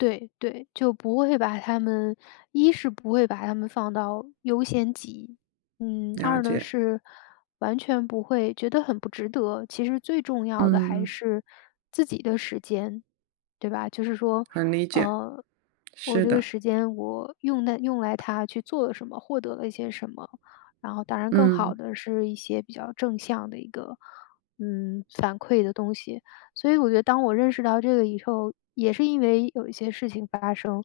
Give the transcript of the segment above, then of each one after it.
对对。就不会把它们一是不会把它们放到优先级。嗯，了二呢解。是，完全不会，觉得很不值得，其实最重要的还嗯。是自己的时间。对吧？就是说，很理解。呃，我是这个的。时间我用在用来它去做了什么，获得了一些什么。然后当然更好嗯。的是一些比较正向的一个嗯，反馈的东西。所以我觉得当我认识到这个以后，也是因为有一些事情发生，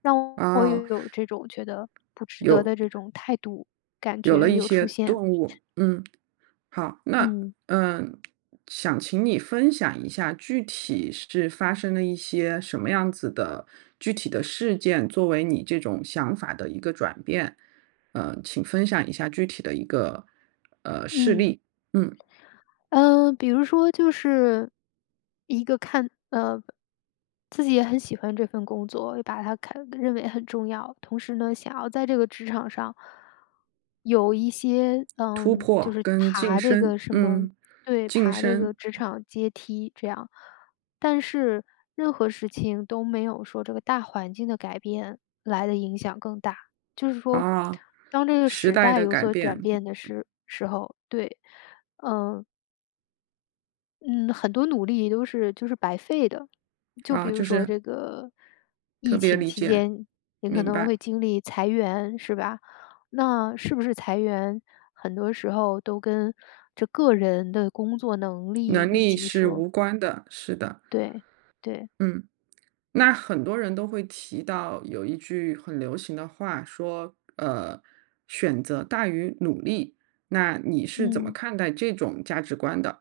让我哦。有这种觉得不值得有的这种态度，感有了觉一有出些现。动物，嗯。好，那嗯。嗯，想请你分享一下具体是发生了一些什么样子的，具体的事件，作为你这种想法的一个转变。嗯，请分享一下具体的一个，呃，事嗯。例，嗯。嗯，比如说就是，一个看呃，自己也很喜欢这份工作，把它看认为很重要。同时呢，想要在这个职场上，有一些突嗯，就破是跟晋爬这升，个什么嗯。对，晋爬这个升。职场阶梯这样。但是任何事情都没有说这个大环境的改变来得影响更大。就是说，啊。当这个时时代代的有改所转变。变的时时候，对。嗯嗯，很多努力都是就是白费的。就比哦，如就说是这个，特疫别情理期解。间，也可明能白。会经历裁员，是吧？那是不是裁员，很多时候都跟这个人的工作能力能以力及是说无关的，是的。对对。嗯。那很多人都会提到有一句很流行的话说，呃，选择大于努力。那你是怎么嗯。看待这种价值观的？